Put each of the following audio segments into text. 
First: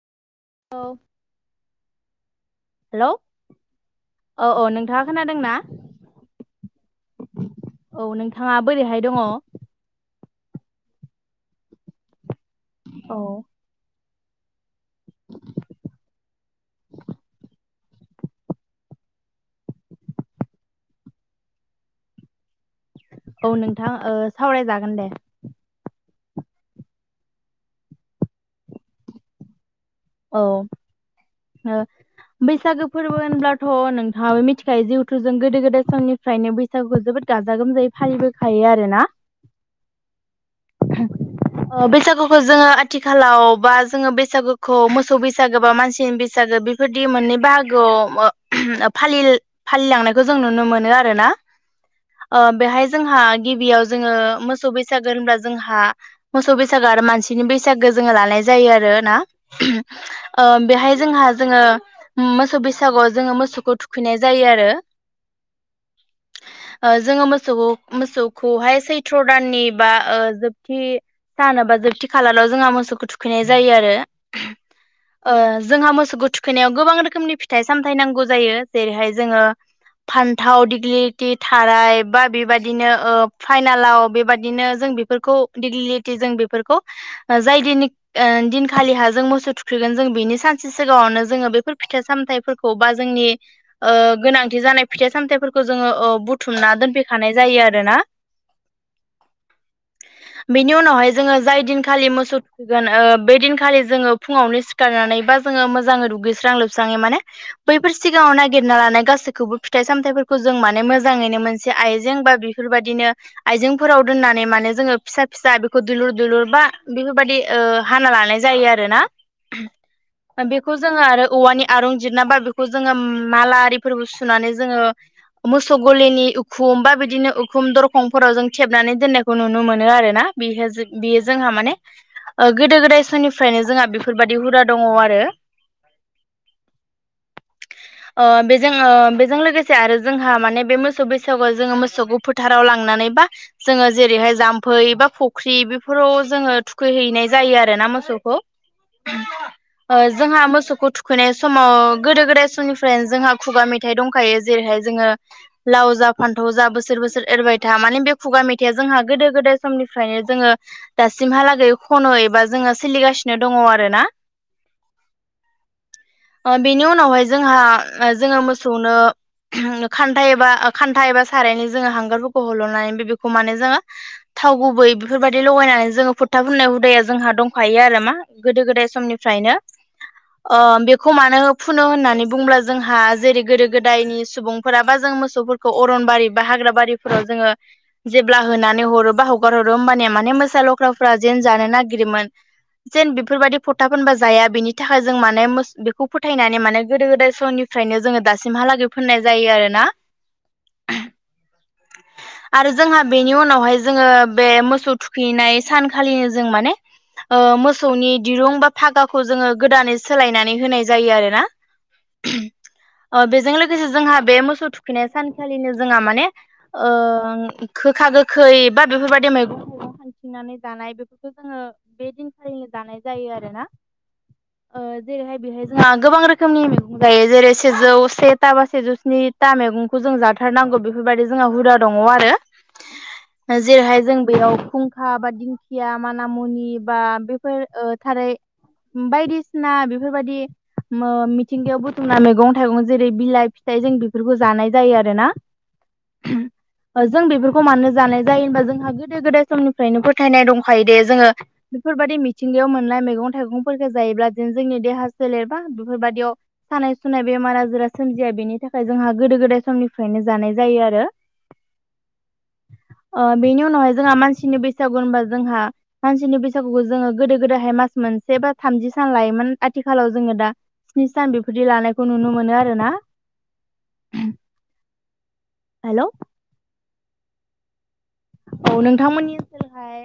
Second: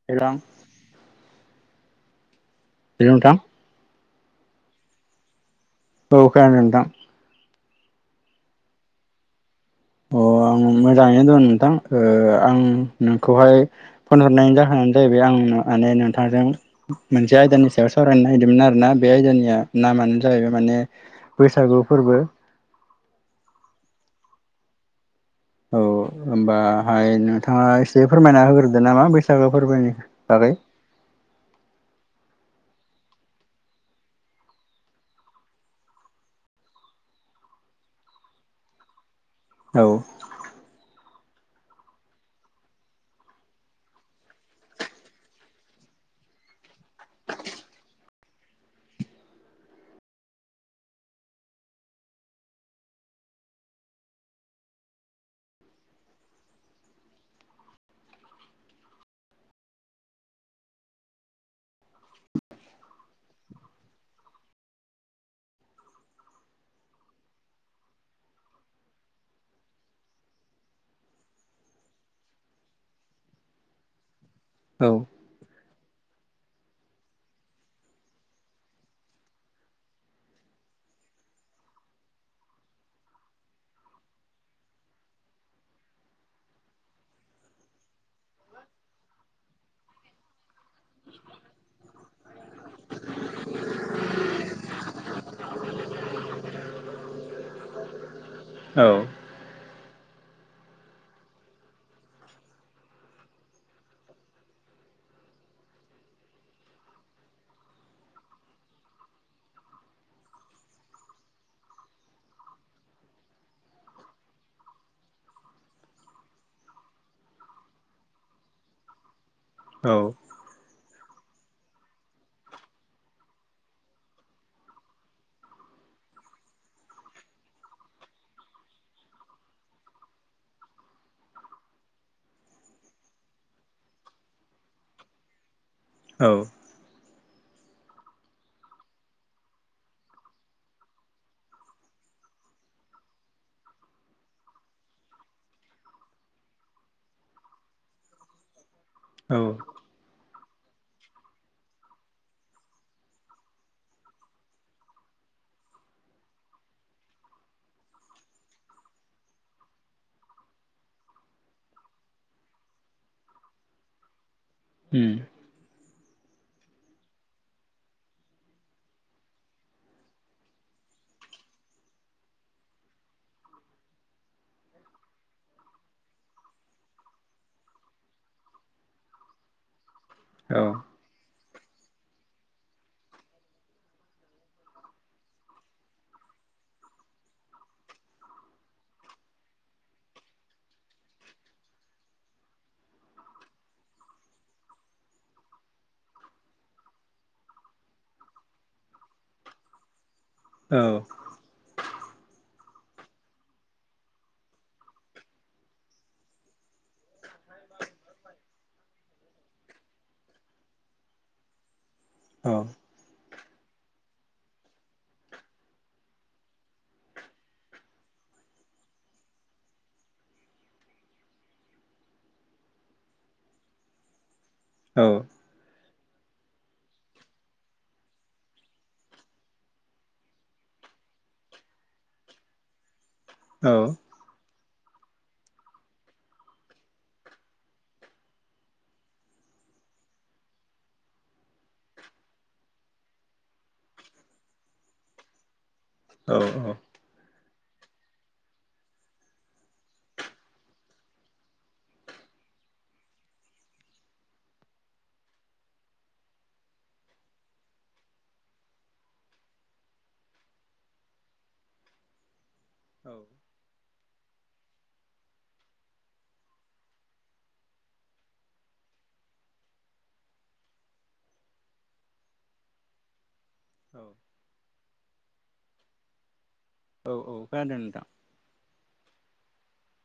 [inaudible] औ हेलौ औ औ नोंथांङा खोनादों ना औ खोनादो नोंथां औ नोंथांङा बोरैहाय दंङ अ आं मोजांङैनो दं नोंथां ओ आं नोंखौहाय फन हरनायनि जाहोनानो जाहैबाय आं माने नोंथांजों मोनसे आयदानि सायाव सावरायनो नागिरदोंमोन आरो ना बे आयदानिया नामानो जाहैबाय माने बैसागु फोरबो औ नोंथां ओ सावरायजागोन दे औ होमबाहाय नोंथांङा एसे फोरमायना होग्रोदो नामा बैसागो फोरबोनि बागै औ [unintelligible] बैसागो फोरबो होनब्लाथ' नोंथांङाबो मिथिखायो जिहुथुजों गोदो गोदाय समनि निरफ्रायनो बैसागुखौ जोबोद गाजा गोमजायै फालिबोखायो आरो ना औ ओ बैसागुखौ जोंङो आथिखालाव बा जोंङो बैसागु खौ मोसौ बैसागो बा मानसिनि बैसागो बेफोरदि मोननै बाहागोआव फालिल फालिलांनायखौ जों नुनो मोनो आरो ना ओ बेहाय जोंहा गिबियाव जोंङो मोसौ बैसागो होनब्ला जोंहा मोसौ बैसागो आरो मानसिनि बैसागोखौ जोंङो लानाय जायो आरो ना? ओ बेहाय जोंहा जोंङो मोसौ बैसागुआव जोंङो मोसौखौ थुखैनाय जायो आरो [inaudible] ओ जोंङो मोसौखौ मोसौखौहाय सैथ्र' दाननि बा ओ जोबथि सानोबा जोबथि खालाराव जोंहा मोसौखौ थुखैनाय जायो आरो औ ओ जोंहा मोसौखौ थुखैनायाव गोबां रोखोमनि फिथाइ सामथाय नांगौ जायो जेरैहाय जोंङो फान्थाव दिग्लिति थाराय बा बेबायदिनो ओ फाइनालाव बेबायदिनो जों बि [inaudible] जों मोसौ थुखैगोन जों बिनि सानसे सिगांङावनो जोंङो बेफोर फिथाइ सामथाइफोरखौ बा जोंनि ओ गोनांथि जानाय फिथाइ सामथायाइफोरखौ ओ जोंङो बुथुमना दोनफैखानाय जायो आरो ना? औ बेनि उनावहाय जोंङो जाय दिनखालि मोसौ थुखैगोन ओ बै दिनखालि जोंङो फुंङावनो सिखारनानै बा जोंङो मोजांङै दुगैस्रां लोबस्राङै माने बैफोर सिगांङाव नागिरना लानाय गासैखौबो फिथाइ सामथायाइफोरखौ जों माने मोजांङैनो मोनसे आयजें बा बि बेफोरबायदिनो आइजेंफोराव दोननानै माने जोंङो फिसा फिसा बेखौ दुलुर दुलुर बा बेफोरबायदि ओ हाना लानाय जायो आरो जायो ना औ बेखौ जोंङो आरो औवानि आरुंजिरना बा बेखौ जोंङो माला आरिफोरबो सुनानै जोंङो मोसौ गलिनि उखुम बा बिदिनो उखुम दरखंफोराव जों थेबनानै दोननायखौ नुनो मोनो आरो ना बि बियो जोंहा माने गोदो गोदाय समनि निफ्रायनो जोंहा बेफोरबायदि हुदा दङ आरो औ [inaudible] बेजों बेजों लोगोसे आरो जोंहा माने बे मोसौ बैसागुआव जोङो मोसौखौ फोथाराव लांनानै बा जोङो जेरैहाय जाम्फै बा फुख्रि बेफोराव जोङो थुखैहैनाय जायो आरो ना मोसौ [unintelligible] औ जोंहा मोसौखौ थुखैनाय समाव गोदो गोदाय समनिफ्रायनो जोंहा खुगा मेथाइ दंखायो जे जेरैहाय जोङो लाव जा फान्थाव जा बोसोर बोसोर एरबाय था माने बे खुगा मेथाइया जोंहा गोदो गोदाय समनिफ्रायनो जोङो दासिमहालागै खनो एबा जोङो सोलिगासिनो दङ आरो ना ओम बेनि उनावहाय जोंहा जोङो मोसौनो खान्था एबा खान्था एबा सारायनि जोङो हांगारफोरखौ हल'नानै बे बेखौ माने जोङो थाव गुबै बेफोरबायदि लगायनानै जोङो फुरथा फुननाय हुदाया जोंहा दं दंखायो आरो मा गोदो गोदाय समनिफ्रायनो औ खौ मानो फुनो होननानै बुंब्ला जोंहा जेरै गोदो गोदायनि सुबुंफोरा बा जों मोसौ अरनबारि बा हाग्रा बारिफोराव जोङो जेब्ला होनानै हरो बा हगार हरो होमबानिया माने मोसा लख्राफ्रा जेन जानो नागिरोमोन। [inaudible] जेन बेफोरबायदि फथा फोनबा जाया बेनि थाखाय जों माने बेखौ फोथायनानै माने गोदो गोदाय समनि फ्रायनो जोङो दासिमहालागै फोननाय जायो आरो ना। औ आरो जोंहा बेनि उनावहाय जोङो बे मोसौ थुखैनाय सानखालिनो जों माने मोसौनि दिरुं बा फागाखौ जोङो गोदानै सोलायनानै होनाय जायो आरो ना। औ अ बेजों लोगोसे जोंहा बे मोसौ थुखैनाय सानखालिनो जोंहा माने गोखा गोखै बा बेफोरबायदि मैगं जोङो बे दिनखालिनो जानाय जायो आरोना ओ [inaudible] जेरैहाय बे बेहाय जोंहा गोबां रोखोमनि मैगं जायो जेरै सेजौ से था बा सेजौ स्नि था मैगं खौ जों जाथारनांगौ बेफोरबायदि जोंहा हुदा दङ आरो जेरैहाय जों बेयाव फुं फुंखा बा दिंखिया मानामुनि बा बेफोर थारै बायदिसिना बेफोरबायदि मिथिंगायाव बुथुमना मैगं थाइगं जेरै बिलाइ फिथाइ जों बेफोरखौ जानाय जायो आरो ना औ औ जों बेफोरखौ मानो जानाय जायो होनबा जोंहा गोदो गोदाय समनिफ्रायनो फोथायनाय दंखायो दे जोङो बेफोरबायदि मिथिंगायाव मोननाय मैगं थाइगंफोरखौ जायोब्ला दि जोंनि देहा सोलेरबा बेफोरबायदियाव सानाय सुनाय बेमार आजारा सोमजिया बेनि थाखाय जोंहा गोदो गोदाय समनिफ्रायनो जानाय जायो आरो बेनि उनावहाय जोंहा मानसिनि बैसागु होनबा जोंहा मानसिनि बैसागुखौ जोङो गोदो गोदायहाय मास मोनसे बा थामजि सान लायोमोन आथिखालाव जोङो दा स्नि सान बेफोरदि लानायखौ नुनो मोनो आरो ना औ हेलौ औ औ खोनादों नोंथां औ नोंथांमोननि ओसोलहाय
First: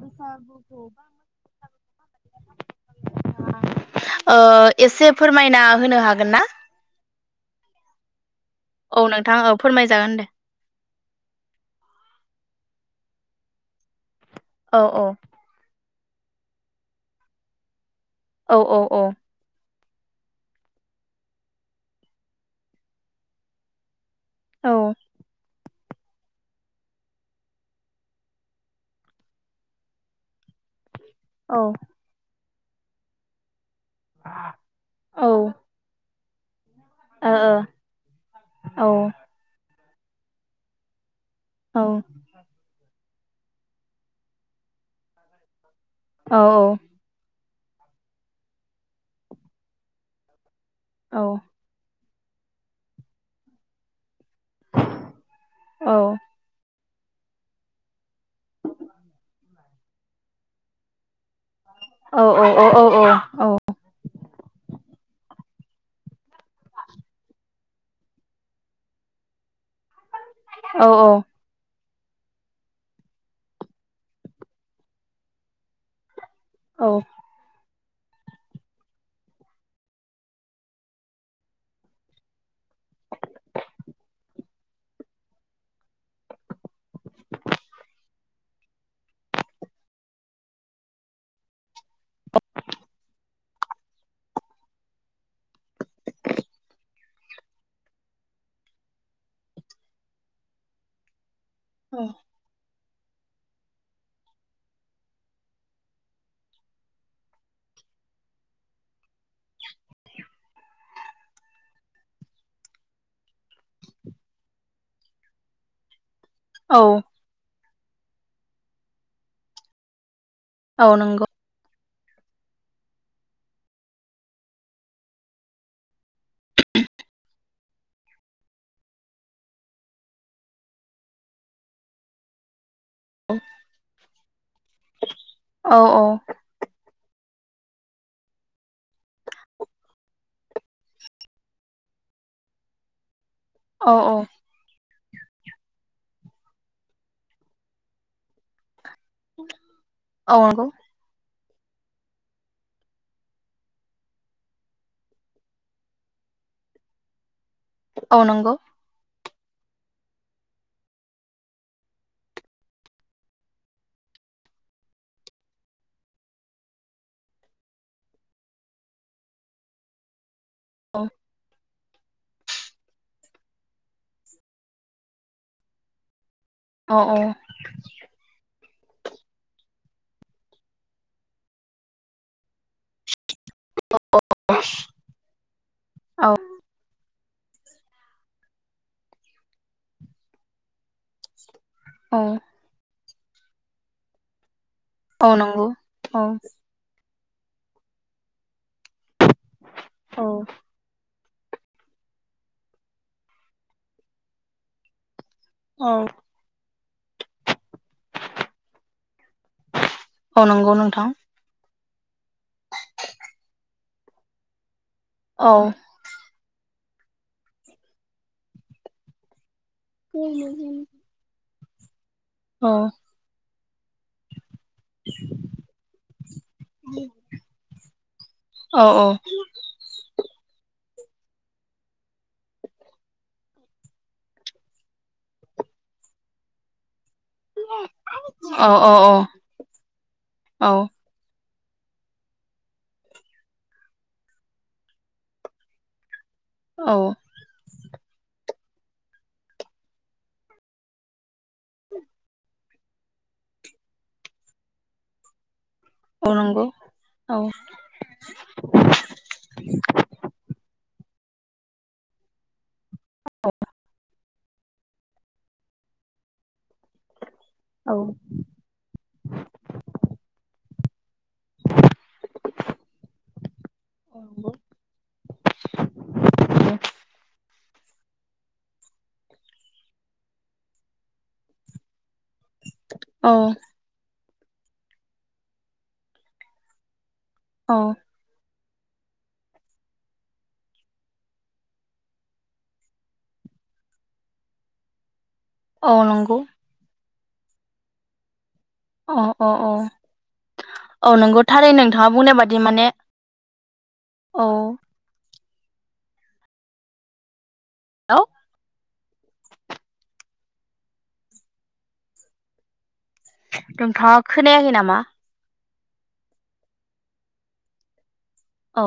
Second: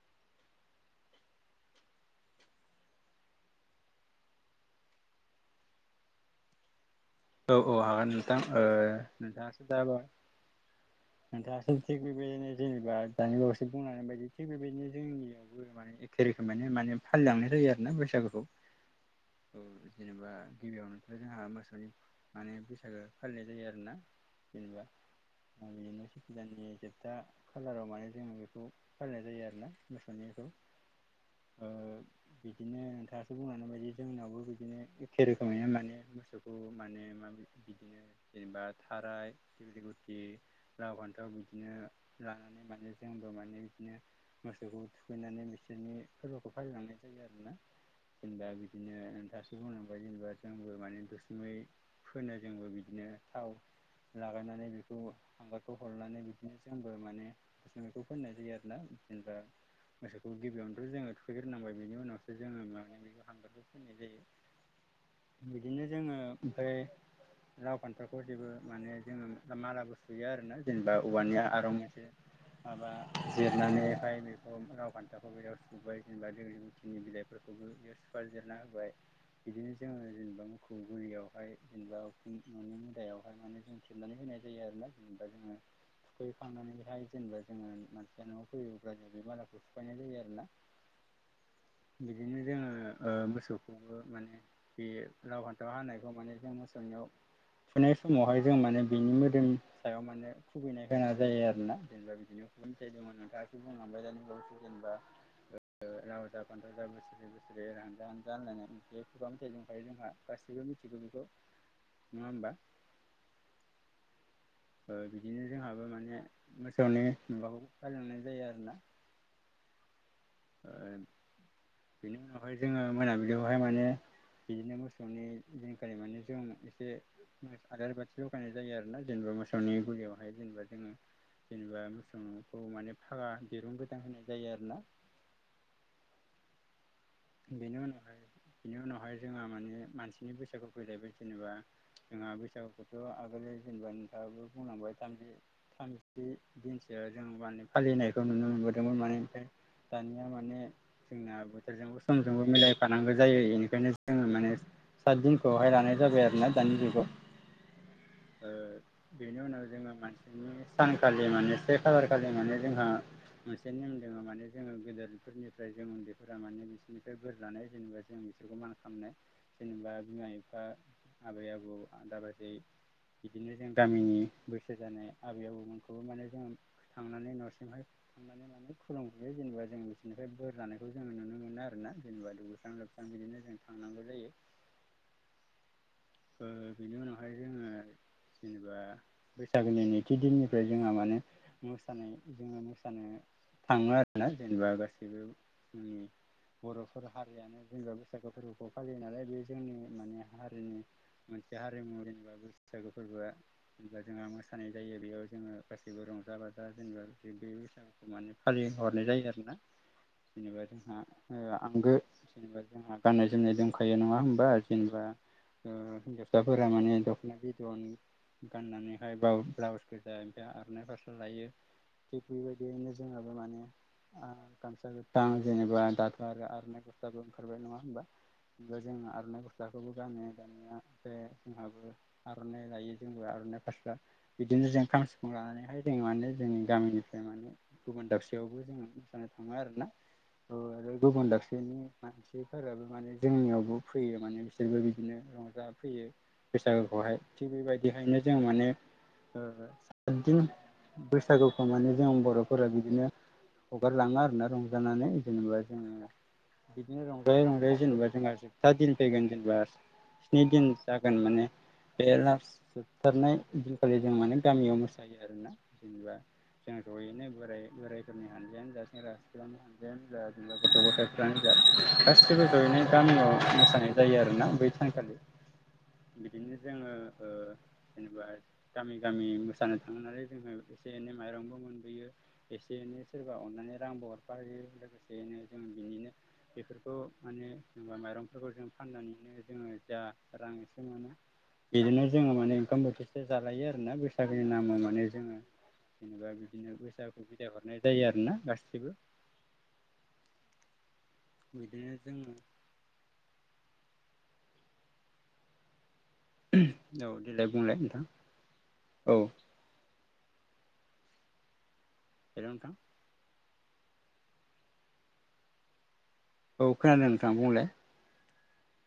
बैसागुखौ [inaudible] ओ एसे फोरमायना होनो हागोन ना औ औ हागोन नोंथां औ नोंथां औ नोंथाङासो जाबाय फोरमायजागोन दे नोंथाङासो थिग बिबायदिनो जेनेबा दानि बावसो बुंलांनाय बायदि थिग औ बेबायदिनो औ जोंनियावबो माने एख फेरिखो माने माने फालिलांनाय जायो आरोना बैसागुखौ। औ औ औ औ जेनेबा गिबियावनोथ' जोंहा मोसौनि माने बैसागो फालिनाय जायो आरोना औ जेनेबा [unintelligible] गोदाननि जोबथा खालाराव माने जों बेखौ फालिनाय जायो आरोना मोसौनिखौ। ओ औ बिदिनो नोंथाङासो बुंलांनाय बायदि जोंनावबो बिदिनो एखे रोखोमैनो माने मोसौखौ माने औ औ बिदिनो जेनेबा औ थाराय दिग्लि गुटि लाव फान्थाव बिदि बिदिनो औ लांनानै माने जोंबो माने बिदिनो मोसौखौ थुखैनानै बिसोरनि फोरबोखौ फालिलांनाय जायो आरोना जेनेबा बिदिनो दासो बुंलांबाय जेनेबा जोंबो माने दुसुमै फोनो जोंबो बिदिनो थाव लागायनानै नाय बेखौ हांगारखौ हरनानै बिदिनो जोंबो माने बेखौ फोननाय जायो आरोना जेनेबा मोसौखौ गिबियावनोथ' जोङो ग्रोनांबाय बिनि औ उनावसो जोङो औ माने औ बेखौ औ हांगारखौ होननाय जायो बिदिनो जोङो ओमफ्राय लाव फान्थावखौ जेबो माने जोङो मालाबो सुयो आरोना औ जेनेबा औवानिया आरुंयाजों माबा जिरनानैहाय बेखौ लाव फान्थाखौ बेयाव औ [unintelligible] फोरखौबो इयाव सुफादेरना होबाय बिदिनो जोङो जेनेबा मोखौ गुलियावहाय जेनेबा उखुम न'नि मुदायावहाय माने जों थेबनानै होनाय जायो आरोना जेनेबा जोङो थुखैखांनानैहाय जेनेबा जोङो मानसिया न'आव फैयोब्ला जों बे मालाखौ सुफायनाय जायो आरोना। [inaudible] बिदिनो जोङो ओ मोसौखौबो माने बे लाव फान्थाव हानायखौ माने बे मोसौनियाव फुनाय समावहाय जों माने बिनि मोदोमनि सायाव माने खुबैनो गोनां जायो आरोना। जेनेबा बिदिनो खुगा मेथाइ दङ नोंथाङासो बुंलांबाय दानिबावैसो जेनेबा लावजा फान्थावजा बोसोरै बोसोरै एर हानजा हानजा होनलायनाय [unintelligible] जोंहा। गासिबो मिथिगो बिखौ। नङा होमबा? ओ बिदिनो जोंहाबो माने औ मोसौनि माबाखौ फालिलांनाय जायो आरोना। ओ औ नंगौ बेनि उनावहाय जोङो मोनाबिलियावहाय माने बिदिनो मोसौनि दिनखालि माने जों एसे [unintelligible] आलारि बाथि लगायनाय जायो आरोना जेनेबा मोसौनि गुलियावहाय जेनेबा जोङो। जेनेबा मोसौखौ माने फागा दिरुं गोदान होनाय जायो आरोना। औ औ। बेनि उनावहाय बेनि उनावहाय जोंहा माने मानसिनि बैसागु फैलायबाय जेनेबा जोंहा बैसागुखौथ' आगोल औ जेनेबा औ नोंथाङाबो बुंलांबाय थामजि थामजि दिनसो जों माने फालिनायखौ नुनो मोनबोदोंमोन माने [unintelligible] दानिया औ माने नंगौ जोंना बोथोरजों समजोंबो मिलायफानांगौ जायो इनिखायनो जोङो माने सात दिनखौहाय लानाय जाबाय आरोना दानि जुगाव औ ओ नंगौ बेनि उनाव जोङो मानसिनि माने सानखालि माने से खालार खालि माने जोंहा मोनसे नेम दोङो माने जोङो गदेर फोरनिफ्राय जों उन्दैफोरा माने बिसोरनि से बोर लानाय जेनेबा जों बिसोरखौ मान खामनाय जेनेबा बिमा बि फा औ आबै आबौ आदा बाजै इदिनो जों गामिनि बैसो जानाय आबै आबौमोनखौ माने जों औ थांनानै न' बेवहाय थांनानै माने खुलुमहैयो जेनेबा जों बिसिनिफ्राय बोर लानायखौ जो नुनो मोनो आर ना जेनेबा दुगैस्रां लोबस्रां बिदिनो थांनांगौ जायो [unintelligible] औ ओ बेनि उनाव फाय जोङो जेनेबा बैसागोनि नैथि दिननिफ्राय जोंहा माने मोसानाय औ जोङो मोसानो थाङो आरोना जेनेबा गासिबो औ नंगौ जोंनि औ बर'फोर हारियानो जेनबा बैसागो फोरबोखौ फालियो नालाय बे जोंनि औ माने हारिनि मोनसे हारिमु जेनेबा बैसागु फोरबोआ। जेनेबा जोंहा मोसानाय जायो बेयाव जोङो औ गाैसैबो रंजा बाजा जेनेबा बे बैसागुखौ माने फालिहरनाय जायो आरोना? औ जेनेबा नंगौ जोंहा नोंथां ओ आंगो जेनेबा जोंहा गाननाय जोमनाय दं। खायो नङा होमबा जेनेबा औ। ओ औ हिन्जावसाफोरा माने दख'ना बिद'न गाननानैहाय बा ब्लाउस गोजा ओमफाय आर'नाय फास्रा लायो थिग औ बिबायदियैनो जोंहाबो माने आ गामसा गोतां जेनेबा दाथ' आरो आर'नाइ गस्लाबो ओंखारबाय नङा होमबा? बो औ जों आर'नाइ गस्लाखोबो गानो गाननाया ओमफ्राय जोंहाबो आर'नाइ लायो जोंबो आर'नाइ फास्रा। बिदिनो जों खाम सिफुं लानानैहाय जों माने जोंनि गामिनिफ्राय माने गुबुन दाबसेयावबो जोङो औ मोसानो थाङो आरोना औ आरो गुबुन दाबसेनि मानसिफोराबो माने जोंनियावबो फैयो माने बिसोरबो बि दिनो रंजा फैयो बैसागोखौहाय थिग बेबायदिहायनो जों माने सातदिन बैसागुखौ मानि जों बर'फोरा बिदिनो हगारलाङो आरोना रंजानानै जेनेबा जोङो औ नंगौ बिदिनो औ रंजायै रंजायै जेनेबा जोंहा जोबथा दिन फैगोन जेनेबा स्नि दिन जागोन माने। बे लास जोबथारनाय दिनखालि जों माने गामियाव मो सायो आरोना जेनेबा जों ज'यैनो बोराय बोराइफोरनि हानजायानो जा सेंग्रा थिगानो मोनजायानो जा जोंहा गथ' गाथाय जा गासिबो ज'यैनो गामियाव मोसानाय जायो आरोना बै सानखालि बिदिनो जोङो ओ जेनेबा गामि गामि मोसानो थाङो नालाय जोङो एसे एनै माइरंबो मोनबोयो एसे एनै औ सोरबा अननानै रांबो हरफायो लोगोसेयैनो जों बिनिनो बेफोरखौ माने औ जेनेबा माइरं फोरखौ जों फाननानैनो जोङो जा रां एसे बिदिनो जोङो माने ओंखाम बोथिसे जालायो आरोना बैसागोनि नामाव माने औ जेनेबा नंगौ बिदिनो बैसागु बिदाय हरनाय जायो आरो ना गासैबो। अ अ औ औ नोंगौ थारै बिदिनो नोंथाङा जोङो बुंनाय बादि माने औ। औ देलाय बुंलाय नोंथां हेलौ औ‌। हेलौ नोंथां। नोंथाङा खोनायाखै नामा? औ खोनादों नोंथां बुंलाय। औ।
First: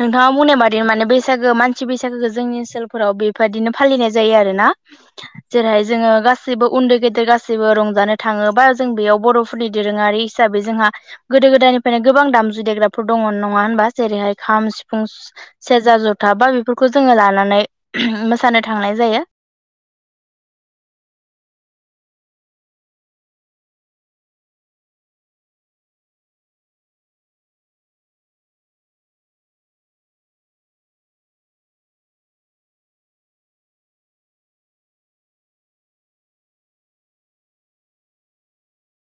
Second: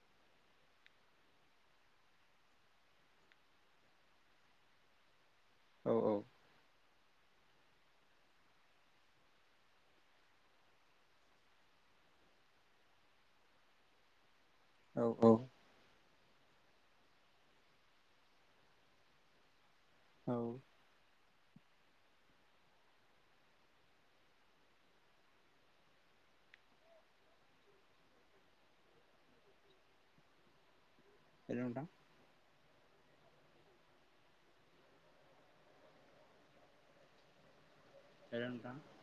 नोंथाङा बुंनाय मादि माने बैसागो मानसि बैसागोखौ जोंनि ओनसोलफोराव बेफोरबादिनो फालिनाय जायो आरो ना। [inaudible] जेरैहाय जोङो औ मा गसैबो उन्दै गेदेर गासैबो रंजानो थाङो बा जों बेयाव बर' फोरनि दोरोङारि हिसाबै जोंहा गोदो गोदायनिफ्रायनो गोबां दामजु देग्राफोर दङ नङा होनबा जेरैहाय खाम, औ सिफुं सेरजा जथा बा बेफोरखौ जोङो लानानै मोसानो थांनाय जायो। औ। हेलौ नोंथां। औ